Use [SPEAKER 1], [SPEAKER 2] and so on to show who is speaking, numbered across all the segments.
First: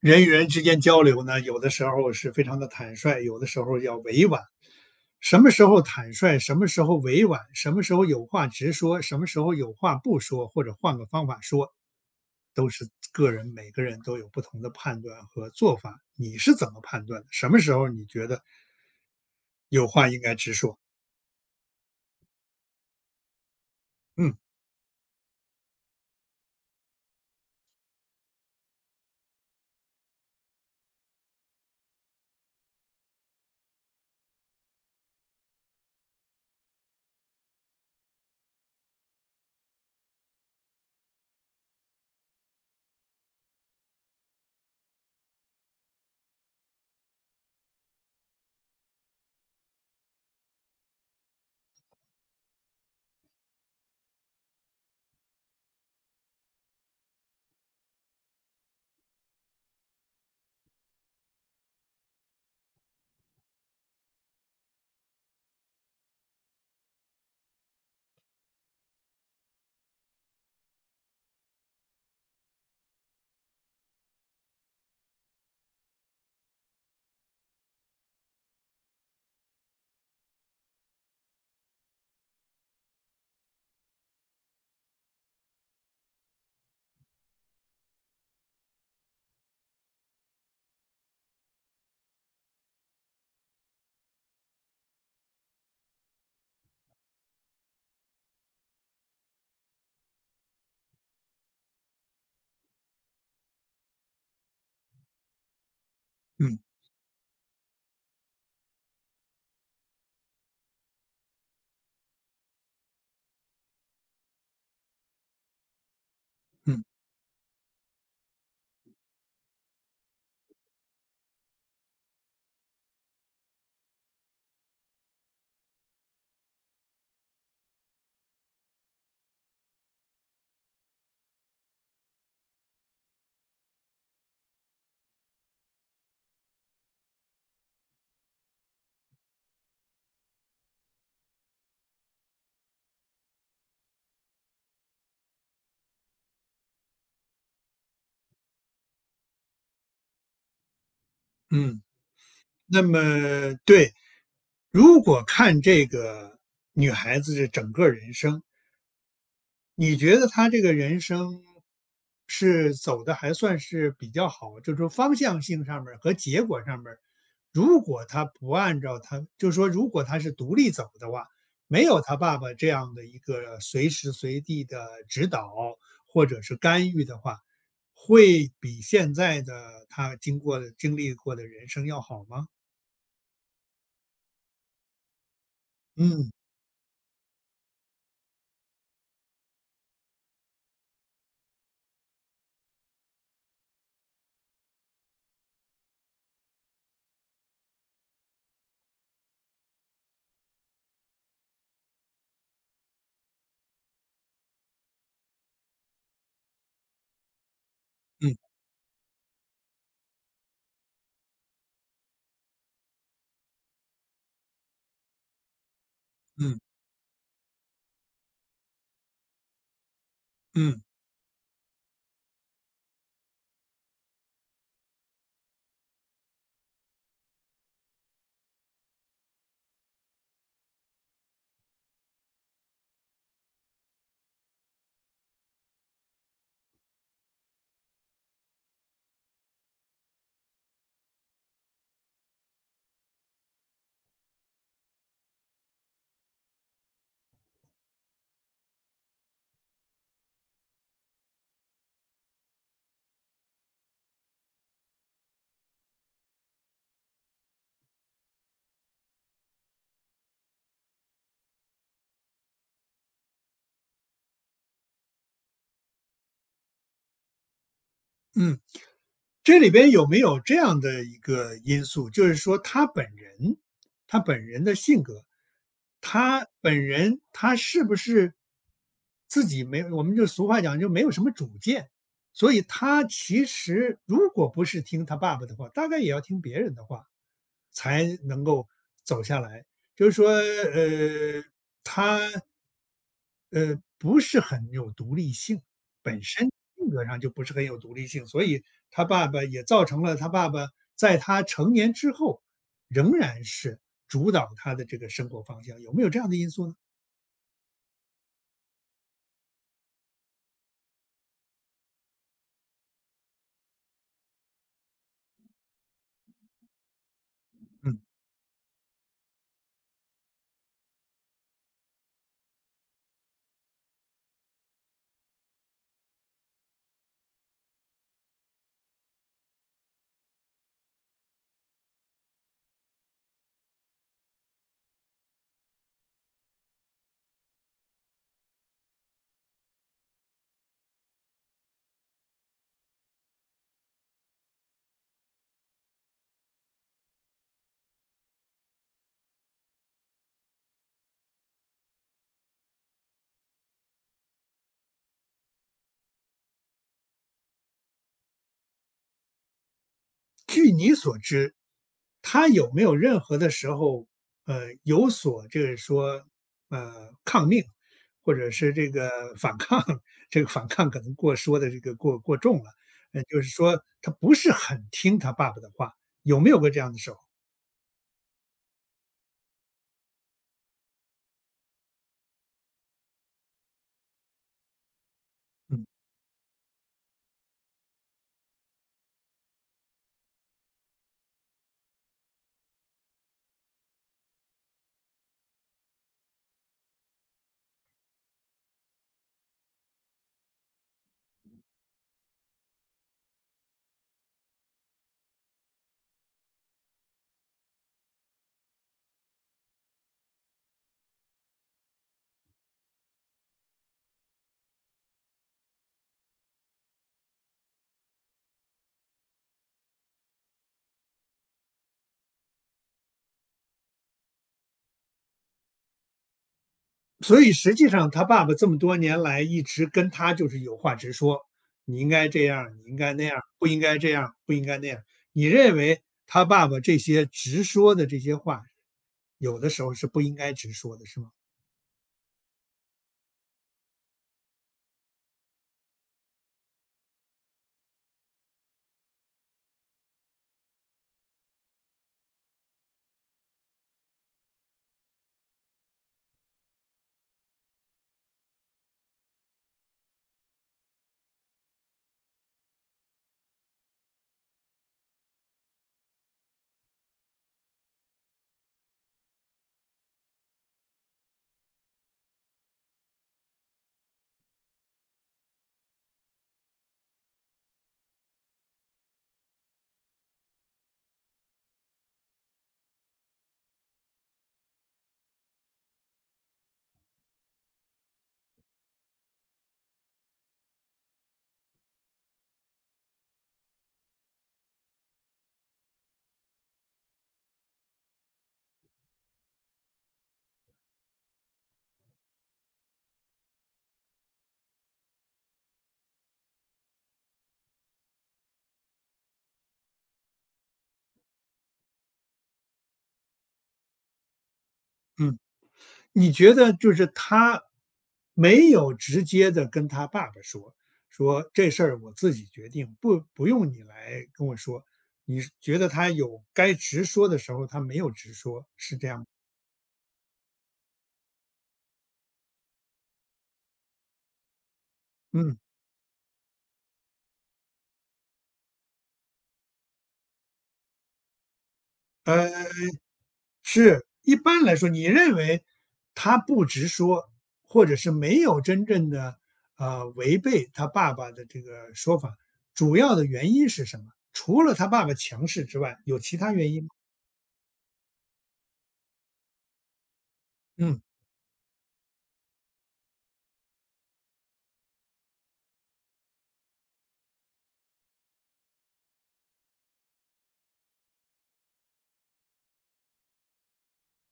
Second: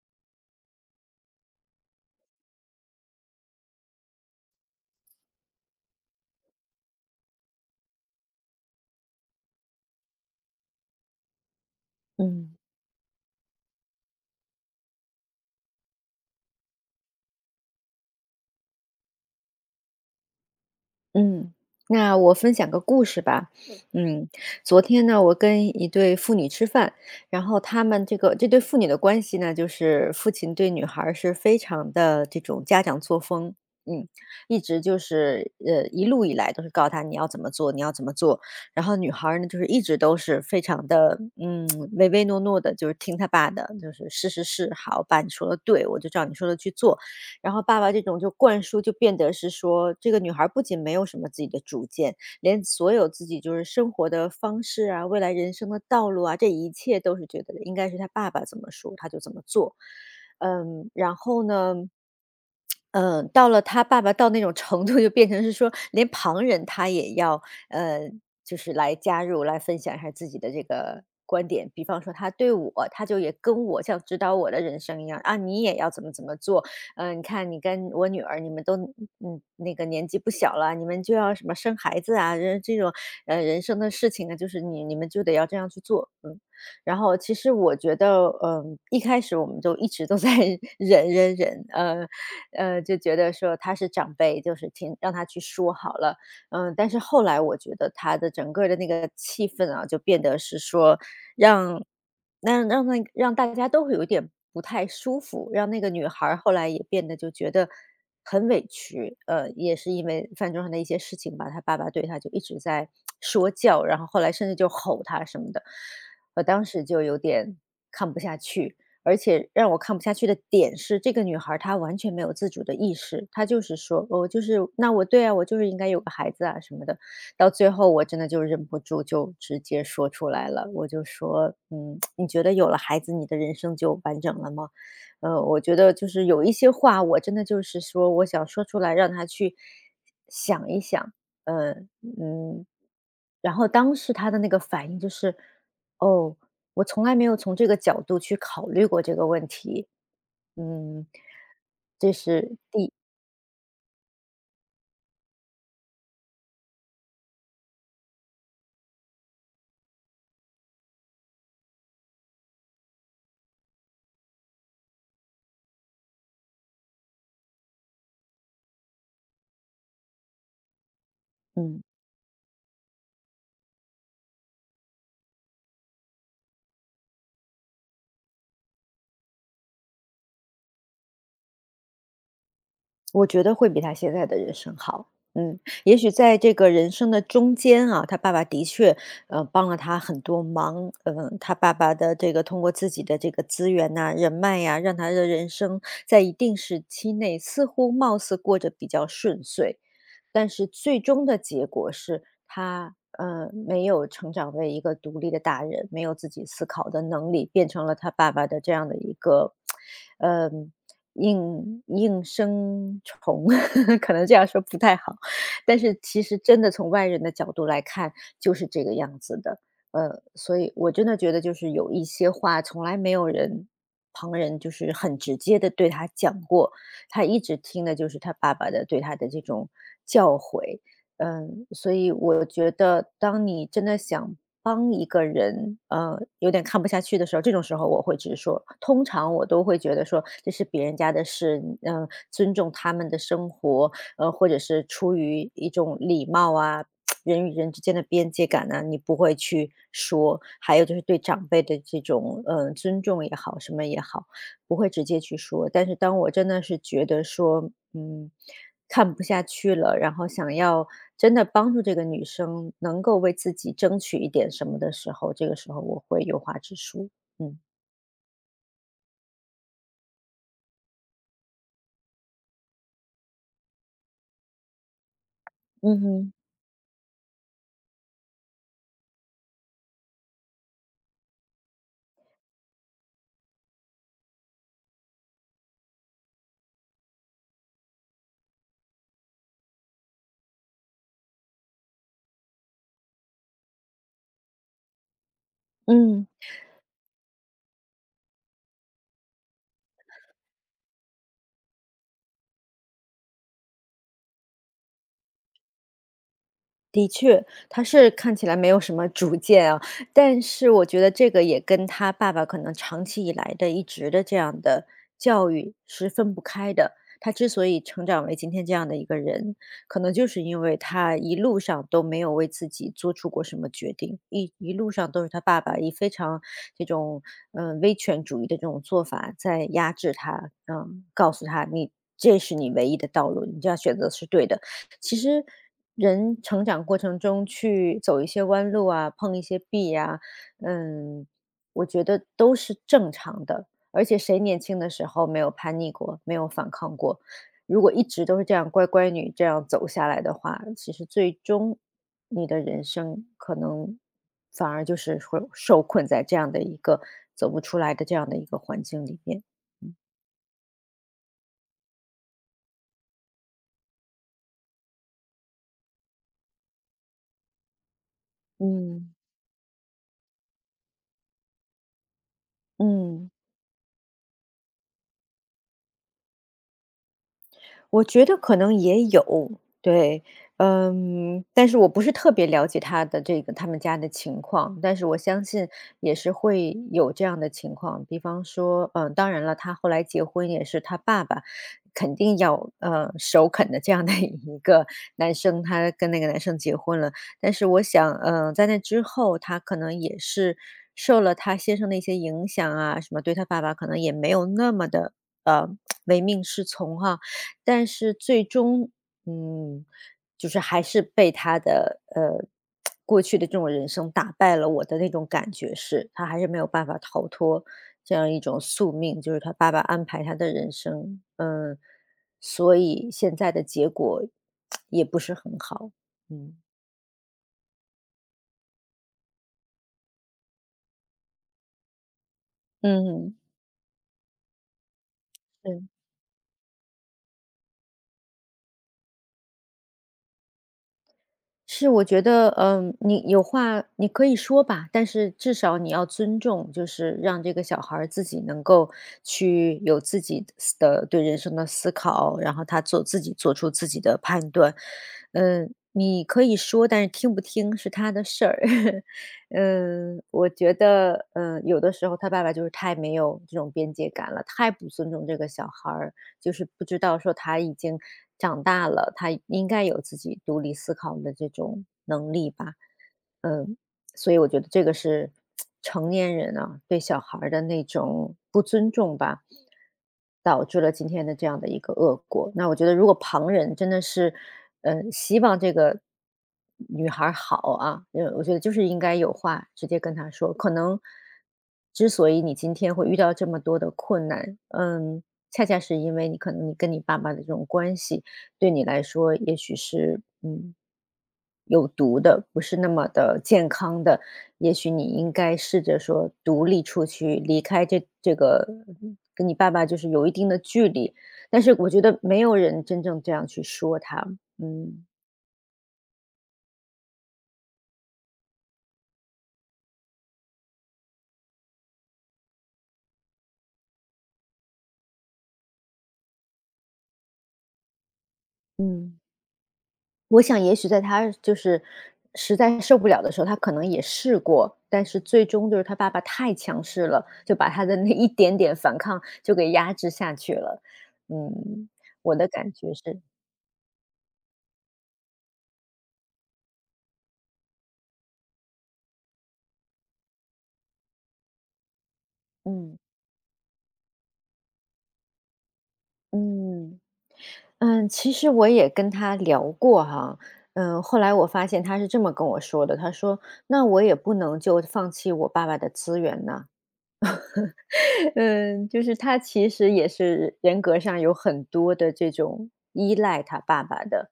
[SPEAKER 1] 人与人之间交流呢，有的时候是非常的坦率，有的时候要委婉。什么时候坦率，什么时候委婉，什么时候有话直说，什么时候有话不说，或者换个方法说，
[SPEAKER 2] 嗯
[SPEAKER 1] 都是个人每个人都有不同的判断和做法。你是怎么判断的？什么时候你觉得有话应该直说？
[SPEAKER 2] 嗯，那我分享个故事吧。嗯，
[SPEAKER 1] 嗯
[SPEAKER 2] 昨天呢，我跟一对父女吃饭，然后他们这个这对父女的关系呢，就是父亲对女孩儿是非常的这种家长作风，嗯，一直就是一路以来都是告诉他你要怎么做，你要怎么做。然后女孩儿呢，就是一直都是非常的唯唯诺诺的，就是听他爸的，就是是是是，好，爸你说的对，我就照你说的去做。然后爸爸这种就灌输，就变得是说，这个女孩儿不仅没有什么自己的主见，连所有自己就是生活的方式啊，未来人生的道路啊，这一切都是觉得应该是她爸爸怎么说，她就怎么做。然后呢，嗯，到了他爸爸到那种程度，就变成是说，连旁人他也要，呃，就是来加入，来分享一下自己的这个观点。比方说，他对我，他就也跟我像指导我的人生一样啊，你也要怎么怎么做。你看你跟我女儿，你们都那个年纪不小了，你们就要什么生孩子啊，人这种人生的事情呢，就是你们就得要这样去做，嗯。然后其实我觉得，一开始我们就一直都在 忍忍忍，就觉得说他是长辈，就是听让他去说好了。但是后来我觉得他的整个的那个气氛啊，就变得是说让让大家都会有点不太舒服，让那个女孩儿后
[SPEAKER 1] 嗯
[SPEAKER 2] 来也变得就觉得很委屈。也是因为饭桌上的一些事情吧，他爸爸对他就一直在说教，然后后来甚至就吼他什么的。我当
[SPEAKER 1] 嗯
[SPEAKER 2] 时就有点看不下去，而且让我看不下去的点是，这个女孩儿她完全没有自主的意识，她就是说，哦，就是那我对啊，我就是应该有个孩子啊什么的。到最后我真的就忍不住就直接说出来了，我就说，你觉得有了孩子，你的人生就完整了吗？我觉得就是有一些话，我真的就是说，我想说出来，让她去想一想，呃，嗯。然后当时他的那个反应就是，哦。我从来没有从这个角度去考虑过这个问题。嗯，
[SPEAKER 1] 嗯。
[SPEAKER 2] 这是
[SPEAKER 1] 那么对，如果看这个女孩子的整个人生，你觉得他这个人生是走的还算是比较好，就是说方向性上面儿和结果上面儿如果他不按照他，就是说如果他是独立走的话，没
[SPEAKER 2] 嗯。
[SPEAKER 1] 有他爸爸这样的一个随时随地的指导或者是干预的话，会比现在的他经过的经历过的人生要好吗？
[SPEAKER 2] 我觉得会比他现在的人生好。也许
[SPEAKER 1] 嗯
[SPEAKER 2] 在这个人生的中间啊，他爸爸的确，帮了他很多忙。嗯，他爸爸的这个通过自己的这个资源呐、人脉呀、让他的人生在一定时期内似乎貌似过着比较顺遂，但是最终的结果是他没有成长为一个独立的大人，没有自己思考的能力，变成了他爸
[SPEAKER 1] 嗯
[SPEAKER 2] 爸的这样的一个，嗯。应应声虫，可能这样说不太好，但是其实
[SPEAKER 1] 嗯
[SPEAKER 2] 真的从外人的角度来看，就是这个样子的。所以
[SPEAKER 1] 嗯
[SPEAKER 2] 我真的觉得就是有一些话从来没有人旁人就是很直接的对他讲过，他一直听的就是他爸爸的对他的这种教诲。所以我觉得当你真的想帮一个人，有点看不下去的时候，这种时候我会直说。通常我都会觉得说这是别人家的事，尊重他们的生活，或者是出于一种礼貌啊，人与人之间的边界感呢、你不会去说。还有就是对长辈的这种，尊重也好，什么也好，不会直接去说。但是当我真的是觉得说，嗯，看不下去了，然后想要真的帮助这个女生能够为自己争取一点什么的时候，这个时候我会有话直说。嗯，
[SPEAKER 1] 嗯。这里边有没有这样的一个因素，就是说他本人，他本人的性格，
[SPEAKER 2] 嗯哼，
[SPEAKER 1] 他本人他是不是自己没我们就俗话讲就没有什么主见，所以他其实如果不是听他爸爸的话，大概也要听别人的话，才能够走下来。就是说，他不是很有独立性，本
[SPEAKER 2] 嗯。
[SPEAKER 1] 身性格上就不是很有独立性，所以他爸爸也造成了他爸爸在他成年之后，仍然是主导他的这个生活方向，有没有这样的因素呢？
[SPEAKER 2] 的确，他是看起来没有什么主见啊，但是我觉得这个也跟他爸爸可能长期以来的一直的这样的教育是分不开的。他之所以
[SPEAKER 1] 嗯，
[SPEAKER 2] 成长为今天这样的一个人，可能就是因为他一路上都没有为自己做出过什么决定，一路上都是他爸爸以非常这种威权主义的这种做法在压制他，告诉他你这是你唯一的道路，你这样选择是对的。其实人成长过程中去走一些弯路啊，碰一些壁呀、嗯，我觉得都是正常的。而且谁年轻的时候没有叛逆过，没有反抗过？如果一直都是这样乖乖女这样走下来的话，其实最终你的人生可能反而就是会受困在这样的一个走不出来的这样的一个环境里面。嗯。
[SPEAKER 1] 他有没有任何的时候，有所这个说，抗命，或者是这
[SPEAKER 2] 嗯。
[SPEAKER 1] 个反抗，这个反抗可能过说的这个过重了，
[SPEAKER 2] 嗯
[SPEAKER 1] 就是说他不是很听他爸爸的话，有没有过这样的时候？
[SPEAKER 2] 我觉得可能也有，对，但是我不是特别了解他的这个他们家的情况，但是我相信
[SPEAKER 1] 嗯。
[SPEAKER 2] 也是会有这样的情况。比方说，当然了，他后来结婚也是他爸爸肯定要首肯的这样的 一个男生，他跟那个男生结婚了。但是我想，在那之后，他可能也是受了他先生的一些影响啊，什么对他爸爸可能也没有那么的呃 唯命是从哈、但是最终，嗯，就是还是被他的，过去的这种人生打败了我的那种感觉是，他还是没有办法逃脱这样一种宿命，就是他爸爸安排他的人生。嗯，所以现在的结果也不是很好。嗯。
[SPEAKER 1] 所以实际上，他爸爸这么多年来一直跟他就是有话直说，你应该这样你应该那
[SPEAKER 2] 嗯，
[SPEAKER 1] 样不应该这样不应该那样你认
[SPEAKER 2] 嗯。
[SPEAKER 1] 为他爸爸这些直说的这些话，有的时候是不应该直说的，是吗？
[SPEAKER 2] 是，我觉得，你有话你可以说吧，但是至少你要尊重，就是让这个小孩儿自己能够去有自己的对人生的思考，然后他做出自己的判断。你可以说，但是听不听是他的事儿。我觉得，有的时候他爸爸就是太没有这种边界感了，太不尊重这个小孩儿。就是不知道说他已经长大了，他应该有自己独立思考的这种能力吧。嗯，所以我觉得这个是 成年人啊对小孩儿的那种不尊重吧。导致了今天的这样的一个恶果。那我觉得如果旁人真的是，希望这个女孩儿好啊，我觉得就是应该有话直接跟她说。可能之所以你今天会遇到这么多的困难，恰恰是因为你可能你跟你爸爸的这种关系，对你来说也许是，有毒的，不是那么的健康的，也许你应该试着说独立出去，离开这个跟你爸爸就是有一定的距离，但是我觉得没有人真正这样去说他，嗯。
[SPEAKER 1] 嗯，你觉得就是他没有直接的跟他爸爸说，说这事儿我自己决定，不用你来跟我说。你觉得他有该直说的时候，他没有直说，是这
[SPEAKER 2] 嗯。
[SPEAKER 1] 样吗？
[SPEAKER 2] 我想也许在他就是实在受不了的时候，他可能也试过，但是最
[SPEAKER 1] 嗯，
[SPEAKER 2] 终就是他爸爸太强势了，就把他的那一点点反抗就给压制下去了。嗯，我的感
[SPEAKER 1] 呃，
[SPEAKER 2] 觉是，
[SPEAKER 1] 是，一般来说，你认为他不直说，或者是没有真正的违背他爸爸的这个说法，主
[SPEAKER 2] 嗯
[SPEAKER 1] 要的原因是什么？除了他爸爸强势之外，有其他原因吗？
[SPEAKER 2] 嗯其实我也跟他聊过哈，
[SPEAKER 1] 嗯，
[SPEAKER 2] 后来我发现他是这么跟我说的，他说：“那我也不能就放弃我爸爸的资源呐，嗯，就是他其实也是人格上有很多的这种依赖他爸爸的，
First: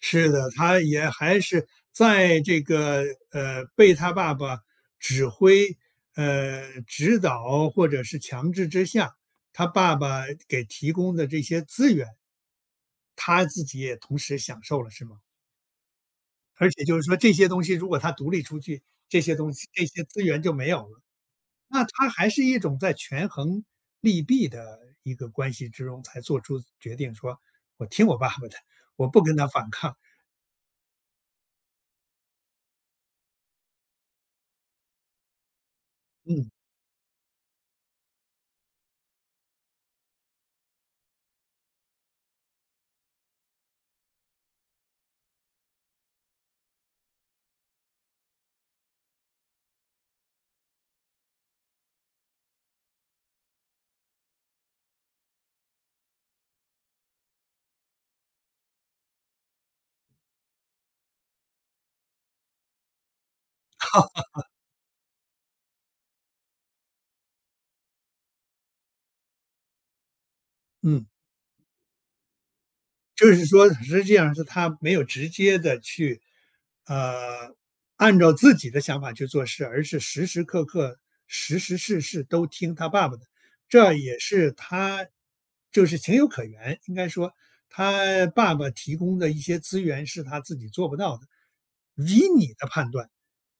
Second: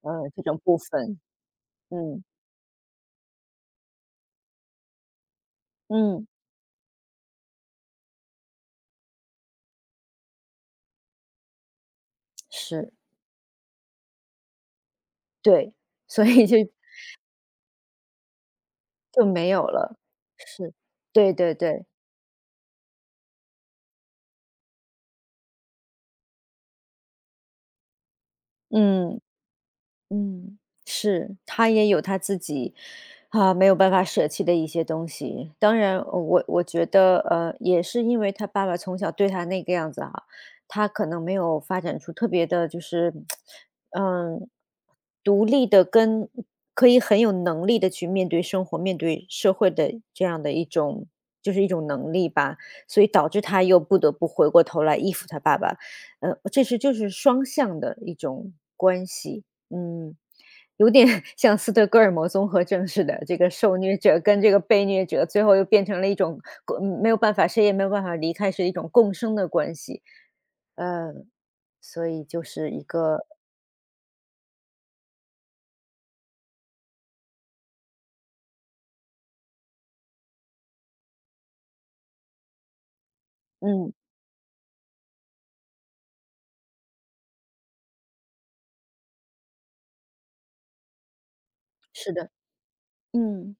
[SPEAKER 1] 是
[SPEAKER 2] 这
[SPEAKER 1] 的，
[SPEAKER 2] 种部
[SPEAKER 1] 他也
[SPEAKER 2] 分。
[SPEAKER 1] 还是
[SPEAKER 2] 嗯，
[SPEAKER 1] 在这个被他爸爸指挥、
[SPEAKER 2] 嗯，
[SPEAKER 1] 指导或者是强制之下，他爸爸给提供的这些资源，
[SPEAKER 2] 是，
[SPEAKER 1] 他自己也同时享受了，是吗？
[SPEAKER 2] 对，所以就
[SPEAKER 1] 而且就是说这些东西如果他独立出去，这
[SPEAKER 2] 就
[SPEAKER 1] 些
[SPEAKER 2] 没
[SPEAKER 1] 东
[SPEAKER 2] 有
[SPEAKER 1] 西这
[SPEAKER 2] 了。
[SPEAKER 1] 些资源就没
[SPEAKER 2] 是，
[SPEAKER 1] 有了，
[SPEAKER 2] 对对
[SPEAKER 1] 那
[SPEAKER 2] 对，
[SPEAKER 1] 他还是一种在权衡利弊的一个关系之中才做出决定，说我听我爸爸的，我
[SPEAKER 2] 嗯。
[SPEAKER 1] 不跟他反抗。
[SPEAKER 2] 嗯，是，他也有他自己啊，没有办法舍弃的一些东西。当然，我
[SPEAKER 1] 嗯
[SPEAKER 2] 我觉得，也是因为他爸爸从小对他那个样子哈。他可能没有发展出特别的，就是嗯，独立的跟可以很有能力的去面对生活、面对社会的这样的一种，就是一种能力吧。所以导致他又不得不回过头来依附他爸爸，这是就是双向的一种关系。嗯，有点 像斯德哥尔摩综合症似的，这个受虐者跟这个被虐者，最后又变成了一种共没有办法，谁也没有办法离开，是一种共生的关系。
[SPEAKER 1] 嗯。
[SPEAKER 2] 呃，所以就是一个。
[SPEAKER 1] 就是说实际上是他没有直接的去，呃，按照自己的想法去做事，而是时时刻刻、时时事事都听他爸爸的。这
[SPEAKER 2] 嗯，
[SPEAKER 1] 也是他就是情有可原，应该说他爸爸提供的一些资源是他自己做不到的。
[SPEAKER 2] 是
[SPEAKER 1] 以
[SPEAKER 2] 的，
[SPEAKER 1] 你的判断，
[SPEAKER 2] 嗯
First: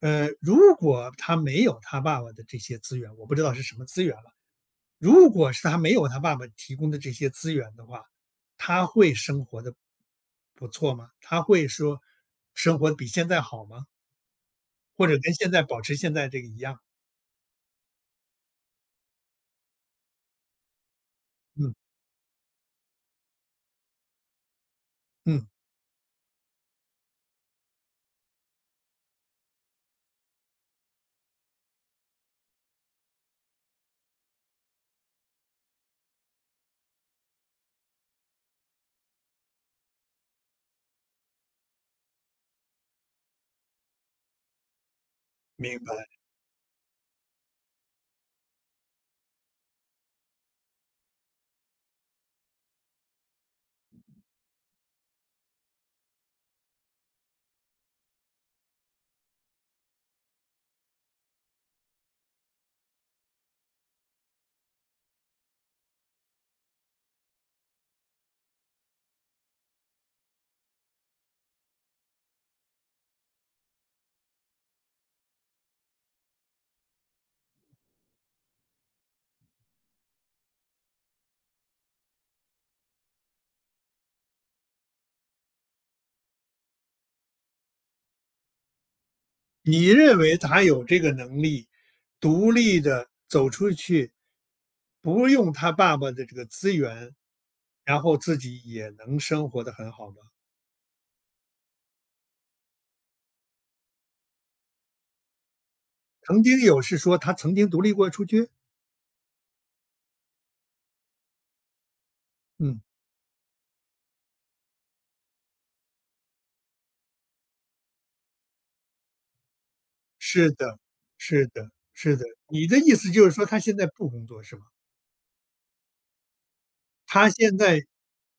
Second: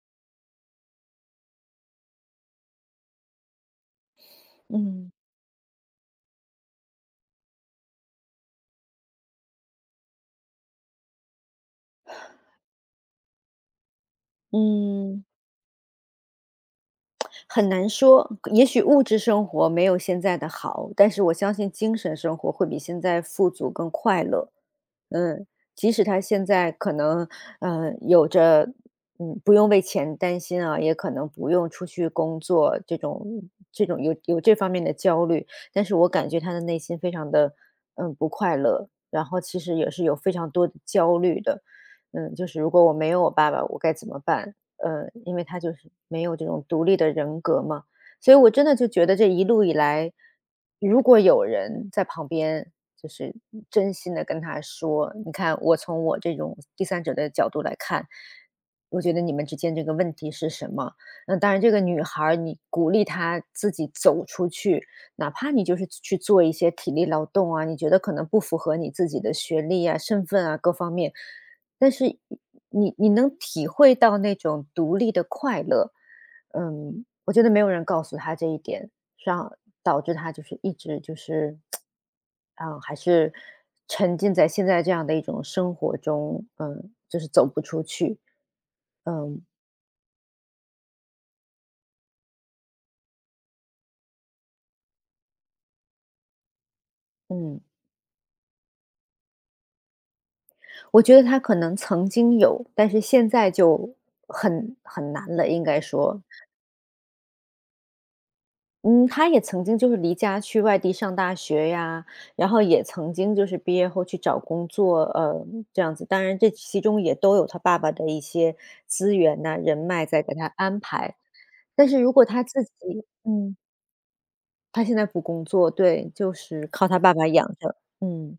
[SPEAKER 1] 如果他没有他爸爸的这些资源，我不知道是什么资源了。
[SPEAKER 2] 嗯
[SPEAKER 1] 如果是他没有他爸爸提供的这些资源的话，他会生活的不错吗？他会说生活得比现在好吗？或者
[SPEAKER 2] 嗯，
[SPEAKER 1] 跟现在保持现在这个一样？
[SPEAKER 2] 很难说。也许物质生活没有现在的好，但是我相信
[SPEAKER 1] 嗯
[SPEAKER 2] 精神生活会比现在富足更快乐。
[SPEAKER 1] 嗯，
[SPEAKER 2] 嗯，即使他现在可能，有着，不用为钱担心啊，也可能不用出去工作，这种有这方面的焦虑。但是我感觉他的内心非常的，不快乐，然后其实也是有非常多的焦虑的。嗯，就是如果我没有我爸爸，我该怎么办？因为他就
[SPEAKER 1] 明
[SPEAKER 2] 是
[SPEAKER 1] 白。
[SPEAKER 2] 没有这种独立的人格嘛。所以我真的就觉得这一路以来，如果有人在旁边就是真心的跟他说，你看我从我这种第三者的角度来看，我觉得你们之间这个问题是什么？那当然这个女孩儿你鼓励她自己走出去，哪怕你就是去做一些体力劳动啊，你觉得可能不符合你自己的学历啊、身份啊各方面，但是你能体会到那种独立的快乐。嗯，我觉得没有人告诉他这一点，让导致他就是一直就是，啊，还是沉浸在现在这样的一种生活中，就是走不出去。嗯
[SPEAKER 1] 你认为他有这个能力，独立的走出去，不用他爸爸的这个资源，
[SPEAKER 2] 嗯，
[SPEAKER 1] 然后自己也能生活的很好吗？
[SPEAKER 2] 我觉得他可能曾经有，但是现在就很难了，应该说。
[SPEAKER 1] 曾经有是说他曾经独立过出去？
[SPEAKER 2] 嗯，他也曾经就是离家去外地上大学呀，然后
[SPEAKER 1] 嗯。
[SPEAKER 2] 也曾经就是毕业后去找工作，这样子。当然这其中也都有他爸爸的一些资源呐、人脉在给他
[SPEAKER 1] 是的，
[SPEAKER 2] 安排。
[SPEAKER 1] 是的，
[SPEAKER 2] 但是如
[SPEAKER 1] 是的。
[SPEAKER 2] 果他自
[SPEAKER 1] 你的意
[SPEAKER 2] 己
[SPEAKER 1] 思就是说
[SPEAKER 2] 嗯，
[SPEAKER 1] 他现在不工作是吗？
[SPEAKER 2] 他现在不工作，对，就是靠他爸爸
[SPEAKER 1] 他
[SPEAKER 2] 养
[SPEAKER 1] 现
[SPEAKER 2] 着。
[SPEAKER 1] 在
[SPEAKER 2] 嗯，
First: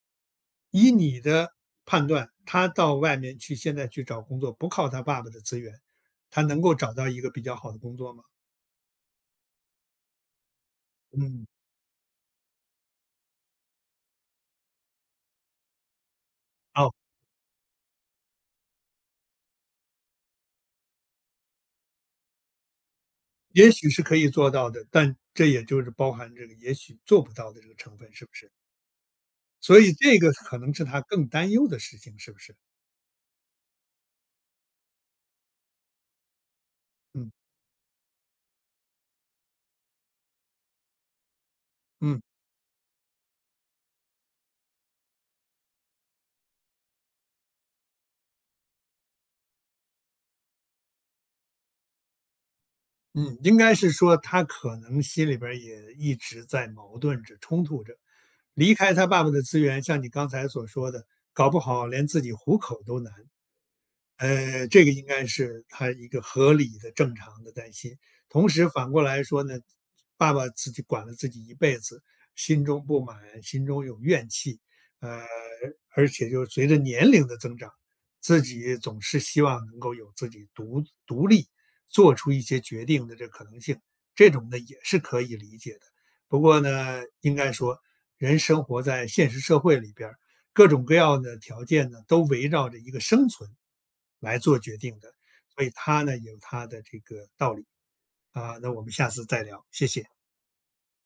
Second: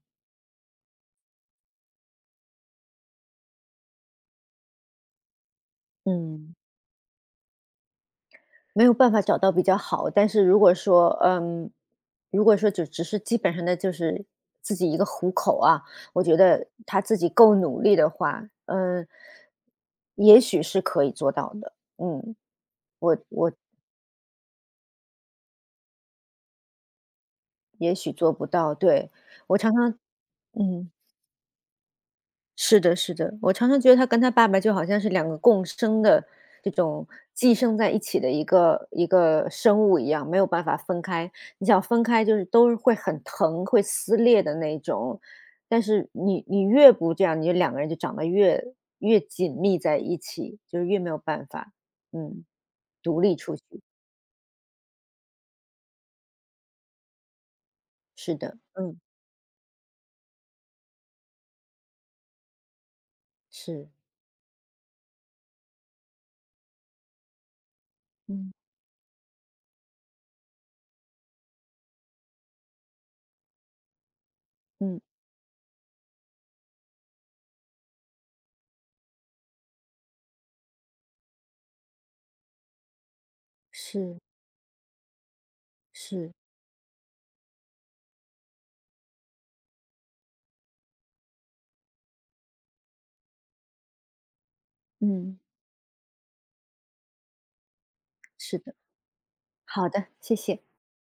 [SPEAKER 1] 以你的判断，他到外面去现在去找工作，不靠他爸爸的资源，他
[SPEAKER 2] 嗯。
[SPEAKER 1] 能够找到一个比较好的工作吗？
[SPEAKER 2] 没有办法找到比较好，但是如果说，
[SPEAKER 1] 嗯，
[SPEAKER 2] 就只是基本上的就是自己一个糊口啊，我觉得
[SPEAKER 1] 哦，
[SPEAKER 2] 他自己够努力的话，嗯，也许是可以做到的。嗯，我
[SPEAKER 1] 也许是可以做到的，但这也就是包含这个也许做不到的这个
[SPEAKER 2] 也
[SPEAKER 1] 成分，
[SPEAKER 2] 许
[SPEAKER 1] 是
[SPEAKER 2] 做
[SPEAKER 1] 不
[SPEAKER 2] 不
[SPEAKER 1] 是？
[SPEAKER 2] 到，对，我常
[SPEAKER 1] 所以
[SPEAKER 2] 常
[SPEAKER 1] 这个可能是
[SPEAKER 2] 嗯。
[SPEAKER 1] 他更担忧的事情，是不是？
[SPEAKER 2] 是的，是的，我常常觉得他跟他爸爸就好像是两个共生的这种
[SPEAKER 1] 嗯
[SPEAKER 2] 寄生在一起的一个生物一样，没有办法分开。你想分
[SPEAKER 1] 嗯。
[SPEAKER 2] 开，就是都是会很疼、会撕裂的那种。但是你越不这样，你就两个人就长得越紧密在一起，就是越没有办法，嗯，独立
[SPEAKER 1] 嗯，
[SPEAKER 2] 出
[SPEAKER 1] 应
[SPEAKER 2] 去。
[SPEAKER 1] 该是说他可能心里边儿也一直在矛盾着、冲突着。
[SPEAKER 2] 是的，
[SPEAKER 1] 离开
[SPEAKER 2] 嗯，
[SPEAKER 1] 他爸爸的资源，像你刚才所说的，搞不好连自己糊口都难。
[SPEAKER 2] 是，
[SPEAKER 1] 这个应该是他一个合理的、正常的担心。同
[SPEAKER 2] 嗯
[SPEAKER 1] 时反过来说呢，爸爸自己管了自己一辈子，心中不满，心中有怨气，
[SPEAKER 2] 嗯，
[SPEAKER 1] 呃，而且就随着年龄的增长，自己总是希望能够有自己独立做出一些决定的这可能性，
[SPEAKER 2] 是
[SPEAKER 1] 这种呢也是可以理解的。
[SPEAKER 2] 是，
[SPEAKER 1] 不过呢，应该说人生活在现实社会里边儿，各种各样的条件呢，都围绕着一个生存来做决定的，
[SPEAKER 2] 嗯，
[SPEAKER 1] 所以它呢有它的这个道理。啊，
[SPEAKER 2] 是
[SPEAKER 1] 那
[SPEAKER 2] 的。
[SPEAKER 1] 我们下次再聊，谢
[SPEAKER 2] 好的，
[SPEAKER 1] 谢。
[SPEAKER 2] 谢谢。